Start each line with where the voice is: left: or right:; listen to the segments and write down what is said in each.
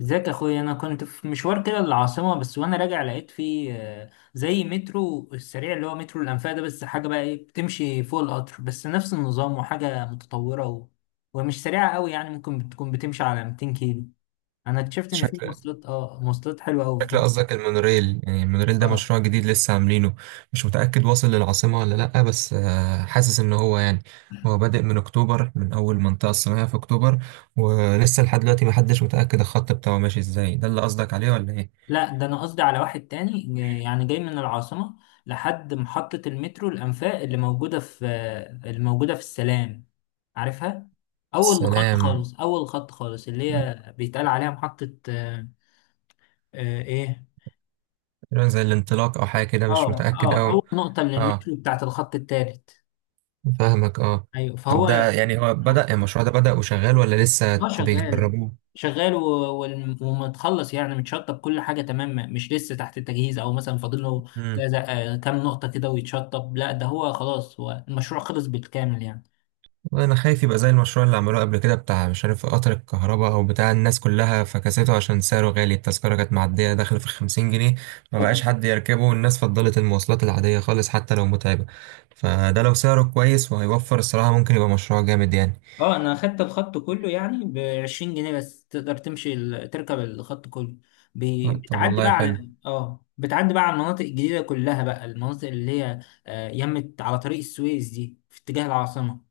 left: ازيك يا اخويا؟ انا كنت في مشوار كده للعاصمه، بس وانا راجع لقيت فيه زي مترو السريع اللي هو مترو الانفاق ده، بس حاجه بقى ايه، بتمشي فوق القطر بس نفس النظام، وحاجه متطوره ومش سريعه قوي، يعني ممكن بتكون بتمشي على 200 كيلو. انا اكتشفت ان في
right: شكل
left: مواصلات مواصلات حلوه قوي في
right: شكل
left: مصر.
right: قصدك المونوريل. يعني المونوريل ده
left: اه.
right: مشروع جديد لسه عاملينه. مش متأكد واصل للعاصمة ولا لأ، بس حاسس إن هو يعني هو بادئ من أكتوبر، من أول منطقة الصناعية في أكتوبر. ولسه لحد دلوقتي محدش متأكد الخط بتاعه ماشي إزاي، ده اللي قصدك عليه ولا إيه؟
left: لا، ده انا قصدي على واحد تاني، يعني جاي من العاصمة لحد محطة المترو الأنفاق اللي موجودة في السلام، عارفها؟
right: السلام.
left: اول خط خالص، اللي هي بيتقال عليها محطة آه، ايه.
right: تقريبا زي الانطلاق أو حاجة كده، مش
left: اه
right: متأكد
left: اه،
right: أوي.
left: اول نقطة من
right: أه،
left: المترو بتاعت الخط التالت.
right: فاهمك أه.
left: ايوه،
right: طب
left: فهو.
right: ده يعني هو بدأ، يعني المشروع ده بدأ وشغال ولا
left: اه،
right: لسه
left: شغال.
right: بيجربوه؟
left: شغال و- ومتخلص، يعني متشطب، كل حاجه تمام، مش لسه تحت التجهيز او مثلا فاضل له كذا كام نقطه كده ويتشطب. لا، ده هو خلاص، هو المشروع خلص بالكامل يعني.
right: والله انا خايف يبقى زي المشروع اللي عملوه قبل كده، بتاع مش عارف قطر الكهرباء او بتاع، الناس كلها فكسته عشان سعره غالي. التذكرة كانت معدية داخل في 50 جنيه، ما بقاش حد يركبه، والناس فضلت المواصلات العادية خالص حتى لو متعبة. فده لو سعره كويس وهيوفر الصراحة، ممكن يبقى مشروع جامد يعني.
left: اه، انا اخدت الخط كله يعني ب 20 جنيه بس، تقدر تمشي تركب الخط كله.
right: طب
left: بتعدي
right: والله
left: بقى
right: حلو.
left: على بتعدي بقى على المناطق الجديده كلها بقى، المناطق اللي هي يمت على طريق السويس دي، في اتجاه العاصمه.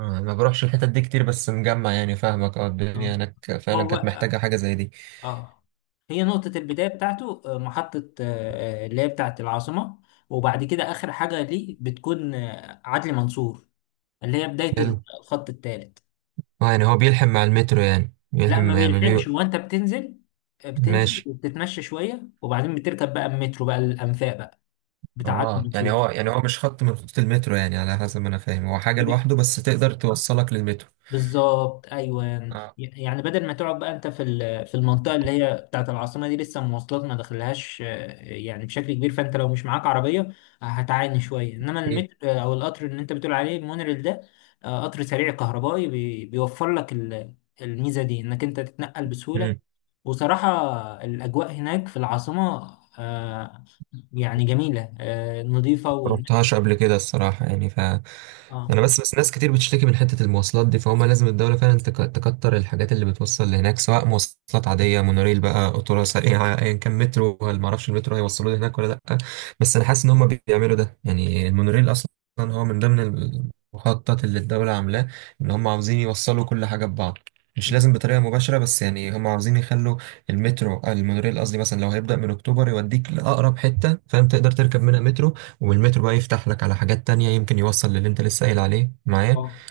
right: ما بروحش الحتت دي كتير، بس مجمع، يعني فاهمك، اه الدنيا
left: اه.
right: هناك فعلا
left: هو،
right: كانت محتاجة حاجة زي دي.
left: اه، هي نقطة البداية بتاعته محطة اللي هي بتاعة العاصمة، وبعد كده آخر حاجة ليه بتكون عدلي منصور، اللي هي بداية
right: حلو.
left: الخط الثالث.
right: اه يعني هو بيلحم مع المترو، يعني
left: لا، ما
right: بيلحم يعني.
left: بيلحمش، هو أنت بتنزل بتنزل
right: ماشي.
left: وبتتمشى شوية، وبعدين بتركب بقى المترو بقى الأنفاق بقى بتاع عدلي
right: اه يعني
left: منصور.
right: هو مش خط من خطوط المترو، يعني على حسب ما انا فاهم هو حاجة لوحده بس تقدر توصلك للمترو.
left: بالظبط، ايوه.
right: اه.
left: يعني بدل ما تقعد بقى انت في في المنطقه اللي هي بتاعت العاصمه دي، لسه المواصلات ما دخلهاش يعني بشكل كبير، فانت لو مش معاك عربيه هتعاني شويه، انما المترو او القطر اللي انت بتقول عليه المونريل ده قطر سريع كهربائي، بيوفر لك الميزه دي، انك انت تتنقل بسهوله.
right: ايه.
left: وصراحه الاجواء هناك في العاصمه آه، يعني جميله نظيفه، والمترو.
right: مروحتهاش قبل كده الصراحة، يعني
left: اه.
right: أنا بس ناس كتير بتشتكي من حتة المواصلات دي، فهم لازم الدولة فعلا تكتر الحاجات اللي بتوصل لهناك، سواء مواصلات عادية، مونوريل بقى، قطورة سريعة أيا كان، مترو، ولا معرفش المترو هيوصلوا لي هناك ولا لأ. بس أنا حاسس إن هم بيعملوا ده، يعني المونوريل أصلا هو من ضمن المخطط اللي الدولة عاملاه، إن هم عاوزين يوصلوا كل حاجة ببعض، مش
left: مم.
right: لازم بطريقة مباشرة بس، يعني هم عاوزين يخلوا المترو، المونوريل قصدي، مثلا لو هيبدأ من أكتوبر يوديك لأقرب حتة فاهم تقدر تركب منها مترو، والمترو بقى يفتح لك على حاجات تانية، يمكن يوصل للي انت لسه قايل عليه معايا.
left: اه،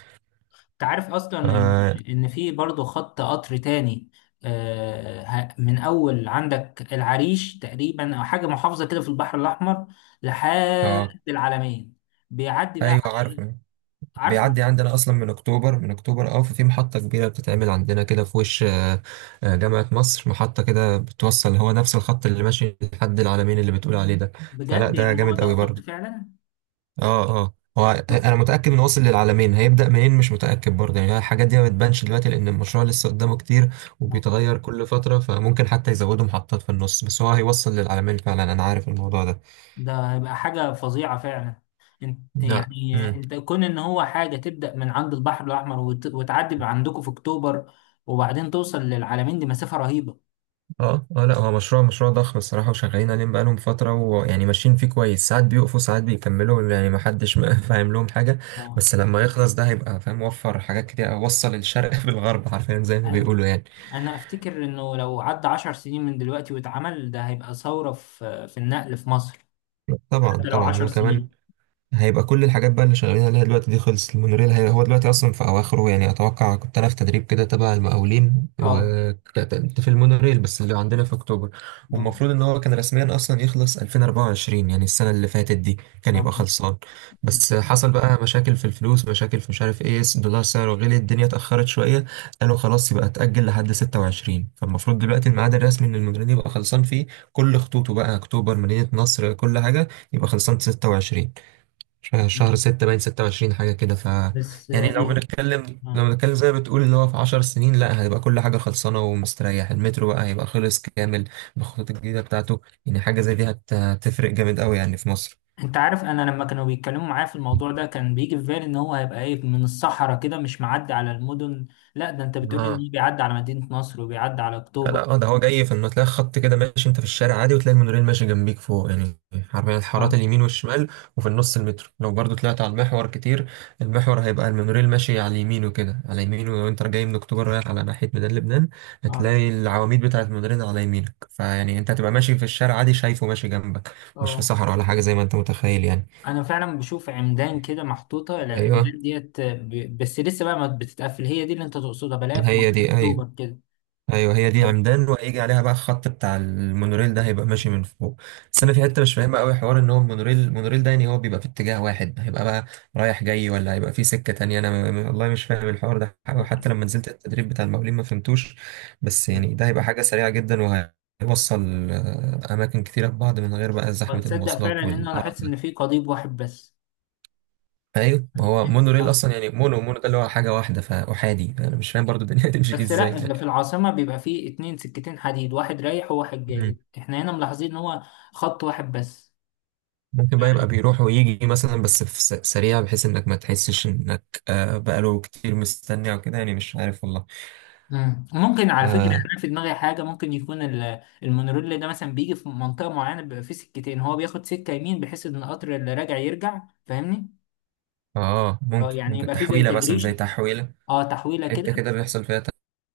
left: انت عارف اصلا ان
right: اه،
left: في برضه خط قطر تاني من اول عندك العريش تقريبا، او حاجه محافظه كده في البحر الاحمر
right: آه.
left: لحد العلمين، بيعدي بقى
right: ايوه
left: على- إيه؟
right: عارفه.
left: عارفه.
right: بيعدي عندنا اصلا من اكتوبر، اه ففي محطة كبيرة بتتعمل عندنا كده في وش آه. آه، جامعة مصر، محطة كده بتوصل، هو نفس الخط اللي ماشي لحد العلمين اللي بتقول عليه ده. فلا
left: بجد،
right: ده
left: يعني هو
right: جامد
left: ده
right: قوي
left: الخط
right: برضه.
left: فعلا؟
right: اه اه، هو انا متاكد انه واصل للعالمين، هيبدا منين مش متاكد برضه. يعني الحاجات دي ما بتبانش دلوقتي لان المشروع لسه قدامه كتير وبيتغير كل فتره، فممكن حتى يزودوا محطات في النص، بس هو هيوصل للعالمين فعلا، انا عارف الموضوع ده.
left: ده هيبقى حاجه فظيعه فعلا. انت
right: لا.
left: يعني
right: امم
left: انت كون ان هو حاجه تبدا من عند البحر الاحمر وتعدي عندكم في اكتوبر وبعدين توصل للعلمين، دي مسافه رهيبه.
right: اه اه، لا هو مشروع، مشروع ضخم الصراحه، وشغالين عليه بقالهم فتره، ويعني ماشيين فيه كويس، ساعات بيقفوا ساعات بيكملوا، يعني ما حدش فاهم لهم حاجه.
left: اه.
right: بس لما يخلص ده هيبقى فاهم، وفر حاجات كتير، وصل الشرق بالغرب حرفيا زي ما
left: ايوه،
right: بيقولوا يعني.
left: انا افتكر انه لو عدى 10 سنين من دلوقتي واتعمل، ده هيبقى ثورة في في النقل في مصر.
right: طبعا
left: حتى لو
right: طبعا،
left: عشر
right: وكمان
left: سنين
right: هيبقى كل الحاجات بقى اللي شغالين عليها دلوقتي دي خلصت، المونوريل هو دلوقتي اصلا في اواخره، يعني اتوقع، كنت انا في تدريب كده تبع المقاولين
left: اه.
right: وكنت في المونوريل بس اللي عندنا في اكتوبر،
left: اه.
right: والمفروض ان هو كان رسميا اصلا يخلص 2024، يعني السنه اللي فاتت دي كان
left: اه،
right: يبقى خلصان. بس حصل بقى مشاكل في الفلوس، مشاكل في مش عارف ايه، الدولار سعره غلي، الدنيا اتاخرت شويه، قالوا خلاص يبقى اتاجل لحد 26، فالمفروض دلوقتي الميعاد الرسمي ان المونوريل يبقى خلصان فيه كل خطوطه بقى، اكتوبر، مدينه نصر، كل حاجه، يبقى خلصان 26، شهر 6، باين 26 حاجة كده ف.
left: بس
right: يعني لو
left: يعني.
right: بنتكلم، لو
left: آه.
right: بنتكلم زي ما بتقول اللي هو في 10 سنين، لا هيبقى كل حاجة خلصانة ومستريح، المترو بقى هيبقى خلص كامل بالخطوط الجديدة بتاعته، يعني حاجة زي دي هتفرق جامد قوي يعني في مصر.
left: انت عارف، انا لما كانوا بيتكلموا معايا في الموضوع ده، كان بيجي في بالي ان هو هيبقى ايه، من الصحراء كده، مش معدي على المدن. لا، ده انت بتقول
right: اه،
left: ان بيعدي على مدينة نصر وبيعدي على
right: لا
left: اكتوبر.
right: لا، اه ده هو جاي في انه تلاقي خط كده ماشي انت في الشارع عادي وتلاقي المونوريل ماشي جنبيك فوق يعني، حرفيا
left: اه.
right: الحارات اليمين والشمال، وفي النص المترو، لو برضو طلعت على المحور كتير المحور هيبقى المونوريل ماشي على يمينه كده، على يمينه لو انت جاي من اكتوبر رايح على ناحية ميدان لبنان
left: اه.
right: هتلاقي العواميد بتاعة المونوريل على يمينك، فيعني انت هتبقى ماشي في الشارع عادي شايفه ماشي جنبك، مش في
left: اه،
right: صحراء ولا حاجة زي ما انت متخيل يعني.
left: انا فعلا بشوف عمدان كده محطوطة،
right: ايوه
left: العمدان ديت بس لسه بقى ما بتتقفل، هي دي اللي انت تقصدها؟ بلاقيها في
right: هي
left: منطقة
right: دي. ايوه
left: اكتوبر كده.
right: ايوه هي دي
left: اه.
right: عمدان، وهيجي عليها بقى الخط بتاع المونوريل، ده هيبقى ماشي من فوق. بس
left: آه.
right: انا في حته مش فاهمها قوي، حوار ان هو المونوريل، المونوريل ده يعني هو بيبقى في اتجاه واحد، هيبقى بقى رايح جاي ولا هيبقى في سكه تانية، انا والله مش فاهم الحوار ده أوي.
left: ممكن.
right: حتى لما نزلت التدريب بتاع المقاولين ما فهمتوش. بس
left: آه.
right: يعني ده هيبقى حاجه سريعه جدا وهيوصل اماكن كتيره ببعض من غير بقى زحمه
left: وتصدق فعلا
right: المواصلات
left: ان انا
right: والقرف
left: لاحظت
right: ده.
left: ان في قضيب واحد بس.
right: ايوه ما
left: يعني
right: هو
left: إيه؟
right: مونوريل
left: اه.
right: اصلا، يعني مونو ده اللي هو حاجه واحده، فاحادي، انا مش فاهم برضو الدنيا هتمشي فيه
left: بس
right: ازاي
left: لا،
right: يعني.
left: اللي في العاصمة بيبقى فيه اتنين سكتين حديد، واحد رايح وواحد جاي، احنا هنا ملاحظين ان هو خط واحد بس.
right: ممكن بقى يبقى بيروح ويجي مثلا، بس في سريع بحيث انك ما تحسش انك بقاله كتير مستني او كده، يعني مش عارف والله.
left: مم. ممكن على فكرة، يعني
right: اه
left: انا في دماغي حاجة، ممكن يكون المونوريل ده مثلا بيجي في منطقة معينة بيبقى فيه سكتين، هو بياخد سكة يمين بحيث ان القطر اللي راجع يرجع، فاهمني؟
right: اه،
left: اه،
right: ممكن،
left: يعني
right: ممكن
left: يبقى فيه زي
right: تحويلة مثلا،
left: تجريش،
right: زي تحويلة،
left: اه، تحويلة كده.
right: حتة كده بيحصل فيها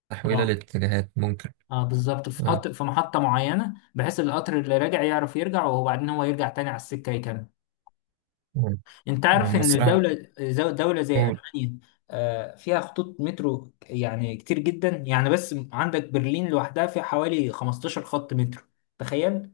right: تحويلة
left: اه.
right: للاتجاهات، ممكن.
left: اه، بالظبط، في
right: اه
left: قطر في محطة معينة، بحيث القطر اللي راجع يعرف يرجع، وبعدين هو يرجع تاني على السكة يكمل.
right: ممكن.
left: انت عارف
right: هم
left: ان
right: الصراحة.
left: الدولة دولة زي
right: قول.
left: ألمانيا فيها خطوط مترو يعني كتير جدا يعني، بس عندك برلين لوحدها فيها حوالي 15 خط مترو. تخيل،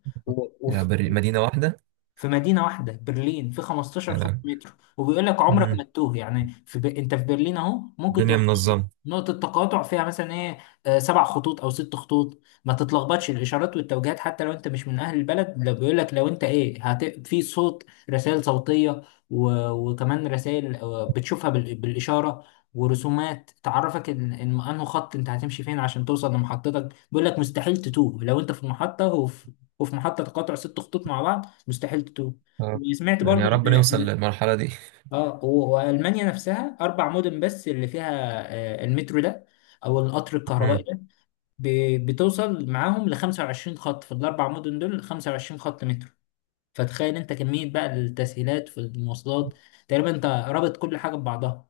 right: يا بري، مدينة واحدة.
left: في مدينة واحدة، برلين، في 15 خط
right: آه.
left: مترو. وبيقول لك عمرك ما
right: مم.
left: تتوه، يعني في انت في برلين اهو، ممكن
right: الدنيا
left: تبقى
right: منظمة.
left: نقطة تقاطع فيها مثلا ايه 7 خطوط او 6 خطوط، ما تتلخبطش، الاشارات والتوجيهات، حتى لو انت مش من اهل البلد، لو بيقول لك لو انت ايه في صوت، رسائل صوتية، وكمان رسائل بتشوفها بالاشارة، ورسومات تعرفك ان ان انه خط انت هتمشي فين عشان توصل لمحطتك. بيقول لك مستحيل تتوه، لو انت في المحطة وفي محطة تقاطع 6 خطوط مع بعض، مستحيل تتوه.
right: اه
left: وسمعت
right: يعني
left: برضو
right: يا رب نوصل
left: ان
right: للمرحلة دي.
left: اه والمانيا نفسها 4 مدن بس اللي فيها المترو ده، او القطر الكهربائي ده، بتوصل معاهم ل 25 خط، في ال4 مدن دول 25 خط مترو. فتخيل انت كمية بقى التسهيلات في المواصلات، تقريبا انت رابط كل حاجة ببعضها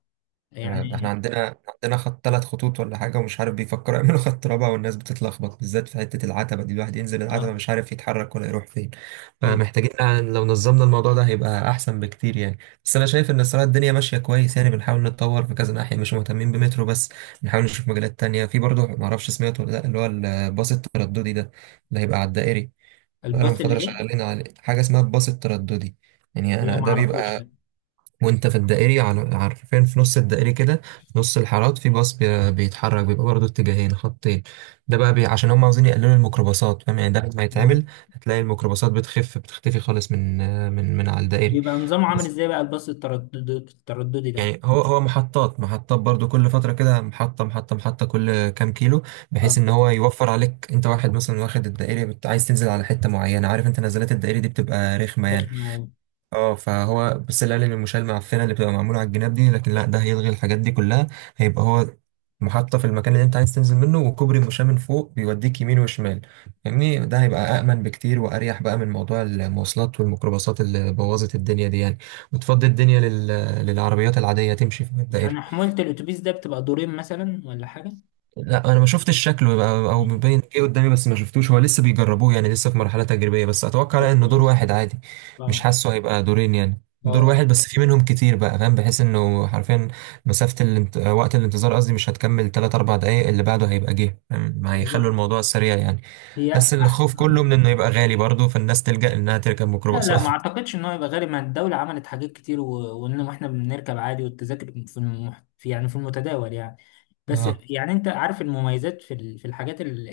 right: يعني ده احنا
left: يعني.
right: عندنا خط، 3 خطوط ولا حاجة، ومش عارف بيفكروا يعملوا خط رابع، والناس بتتلخبط بالذات في حتة العتبة دي، الواحد ينزل العتبة
left: اه.
right: مش عارف يتحرك ولا يروح فين،
left: أيوة.
right: فمحتاجين يعني لو نظمنا الموضوع ده هيبقى أحسن بكتير يعني. بس أنا شايف إن الصراحة الدنيا ماشية كويس يعني، بنحاول نتطور في كذا ناحية، مش مهتمين بمترو بس، بنحاول نشوف مجالات تانية في برضه، معرفش سمعته ولا لأ اللي هو الباص الترددي ده اللي هيبقى على الدائري. بقالهم
left: الباص
right: فترة
left: الايه؟
right: شغالين عليه حاجة اسمها الباص الترددي، يعني
left: لا،
right: أنا ده
left: معرفوش،
right: بيبقى،
left: لا.
right: وانت في الدائري على عارفين في نص الدائري كده، في نص الحارات في باص بيتحرك، بيبقى برضه اتجاهين خطين، ده بقى عشان هم عاوزين يقللوا الميكروباصات فاهم يعني، ده لما
left: اه،
right: يتعمل هتلاقي الميكروباصات بتخف، بتختفي خالص من على الدائري.
left: بيبقى نظامه عامل
right: بس
left: ازاي بقى، الباص الترددي ده؟
right: يعني هو هو محطات محطات برضو، كل فترة كده محطة محطة محطة، كل كام كيلو،
left: اه،
right: بحيث ان هو يوفر عليك انت، واحد مثلا واخد الدائري عايز تنزل على حتة معينة، عارف انت نزلات الدائري دي بتبقى رخمة يعني.
left: رخم أوي.
right: اه، فهو بس القالب المشال المعفنه اللي بتبقى معموله على الجناب دي، لكن لا ده هيلغي الحاجات دي كلها، هيبقى هو محطة في المكان اللي انت عايز تنزل منه، وكوبري مشاة من فوق بيوديك يمين وشمال، فاهمني، ده هيبقى أأمن بكتير وأريح بقى من موضوع المواصلات والميكروباصات اللي بوظت الدنيا دي يعني، وتفضي الدنيا للعربيات العادية تمشي في الدائرة.
left: يعني حمولة الأتوبيس ده بتبقى دورين مثلا ولا حاجة؟
right: لا انا ما شفتش شكله، يبقى- او
left: مم.
right: مبين ايه قدامي، بس ما شفتوش، هو لسه بيجربوه يعني لسه في مرحله تجريبيه، بس
left: طب
right: اتوقع انه دور
left: كويس.
right: واحد عادي، مش
left: اه.
right: حاسه هيبقى دورين، يعني
left: اه.
right: دور
left: آه.
right: واحد بس في منهم كتير بقى فاهم، بحيث انه حرفيا وقت الانتظار قصدي مش هتكمل 3 4 دقائق، اللي بعده هيبقى جه فاهم؟ ما هيخلوا
left: بالظبط.
right: الموضوع سريع يعني.
left: هي
right: بس الخوف كله
left: أحسن.
right: من انه يبقى غالي برضه، فالناس تلجأ انها تركب
left: لا لا،
right: ميكروباصات.
left: ما اعتقدش ان هو يبقى غالي، ما الدولة عملت حاجات كتير وان احنا بنركب عادي، والتذاكر في, في يعني في المتداول يعني. بس
right: اه
left: يعني انت عارف المميزات في في الحاجات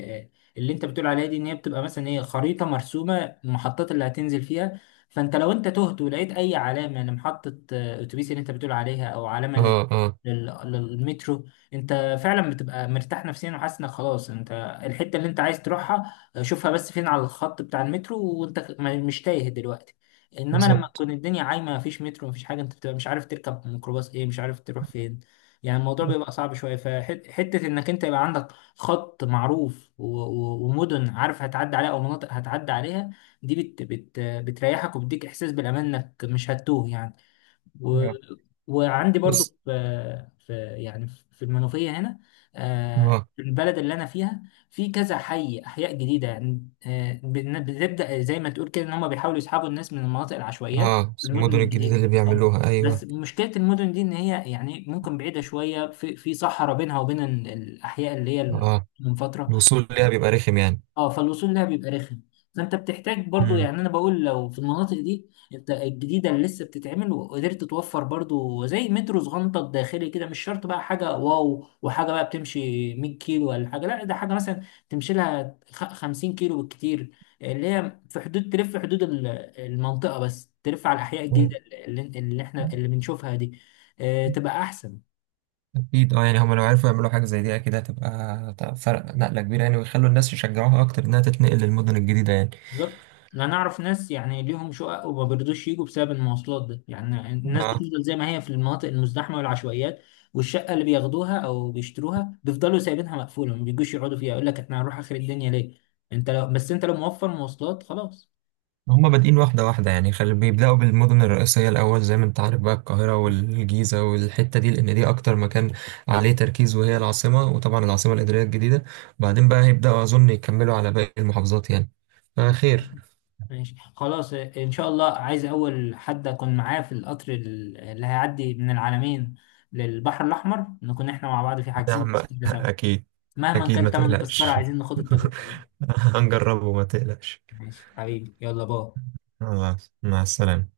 left: اللي انت بتقول عليها دي، ان هي بتبقى مثلا ايه، خريطة مرسومة، المحطات اللي هتنزل فيها، فانت لو انت تهت ولقيت اي علامة لمحطة اتوبيس اللي انت بتقول عليها، او علامة
right: اه اه
left: لل... للمترو، انت فعلا بتبقى مرتاح نفسيا، وحاسس انك خلاص انت الحتة اللي انت عايز تروحها، شوفها بس فين على الخط بتاع المترو، وانت مش تايه دلوقتي. انما لما
right: بالظبط.
left: تكون الدنيا عايمه، مفيش مترو مفيش حاجه، انت بتبقى مش عارف تركب ميكروباص ايه، مش عارف تروح فين، يعني الموضوع بيبقى صعب شويه. فحته انك انت يبقى عندك خط معروف ومدن عارف هتعدي عليها او مناطق هتعدي عليها، دي بت بت بتريحك وبتديك احساس بالامان انك مش هتتوه يعني. و...
right: آه،
left: وعندي برضو
right: بص.
left: في يعني في المنوفية هنا
right: اه
left: في البلد اللي أنا فيها في كذا حي، أحياء جديدة يعني بنبدأ زي ما تقول كده، إن هم بيحاولوا يسحبوا الناس من المناطق العشوائيات
right: اه
left: للمدن
right: المدن الجديده
left: الجديدة.
right: اللي
left: اه.
right: بيعملوها
left: بس
right: ايوه.
left: مشكلة المدن دي، إن هي يعني ممكن بعيدة شوية، في في صحراء بينها وبين الأحياء اللي هي
right: اه
left: المنفترة.
right: الوصول ليها بيبقى رخم يعني.
left: اه، فالوصول لها بيبقى رخم، فانت بتحتاج برضو،
right: امم
left: يعني انا بقول لو في المناطق دي انت الجديده اللي لسه بتتعمل، وقدرت توفر برضو زي مترو صغنطه داخلي كده، مش شرط بقى حاجه واو وحاجه بقى بتمشي 100 كيلو ولا حاجه، لا ده حاجه مثلا تمشي لها 50 كيلو بالكتير، اللي هي في حدود تلف، في حدود المنطقه بس، تلف على الاحياء الجديده اللي بنشوفها دي تبقى احسن.
right: اكيد، اه يعني هما لو عرفوا يعملوا حاجه زي دي اكيد هتبقى، هتبقى فرق نقله كبيره يعني، ويخلوا الناس يشجعوها اكتر انها تتنقل للمدن الجديده يعني.
left: بالظبط، يعني انا اعرف ناس يعني ليهم شقق وما بيرضوش يجوا بسبب المواصلات ده، يعني الناس
right: اه
left: بتفضل زي ما هي في المناطق المزدحمه والعشوائيات، والشقه اللي بياخدوها او بيشتروها بيفضلوا سايبينها مقفوله، ما بيجوش يقعدوا فيها، يقول لك احنا هنروح اخر الدنيا ليه؟ انت لو بس، انت لو موفر مواصلات خلاص.
right: هما بادئين واحده واحده، يعني بيبداوا بالمدن الرئيسيه الاول زي ما انت عارف بقى، القاهره والجيزه والحته دي، لان دي اكتر مكان عليه تركيز وهي العاصمه، وطبعا العاصمه الاداريه الجديده، بعدين بقى هيبداوا اظن يكملوا على باقي المحافظات يعني. فخير.
left: ماشي، خلاص، ان شاء الله. عايز اول حد اكون معاه في القطر اللي هيعدي من العلمين للبحر الاحمر، نكون احنا مع بعض، في
right: يا
left: حاجزين
right: عم
left: تذكره سوا،
right: أكيد.
left: مهما
right: أكيد ما
left: كان تمن تذكره،
right: تقلقش.
left: عايزين ناخد التجربه.
right: هنجربه ما تقلقش.
left: ماشي حبيبي، يلا باي.
right: خلاص مع السلامة.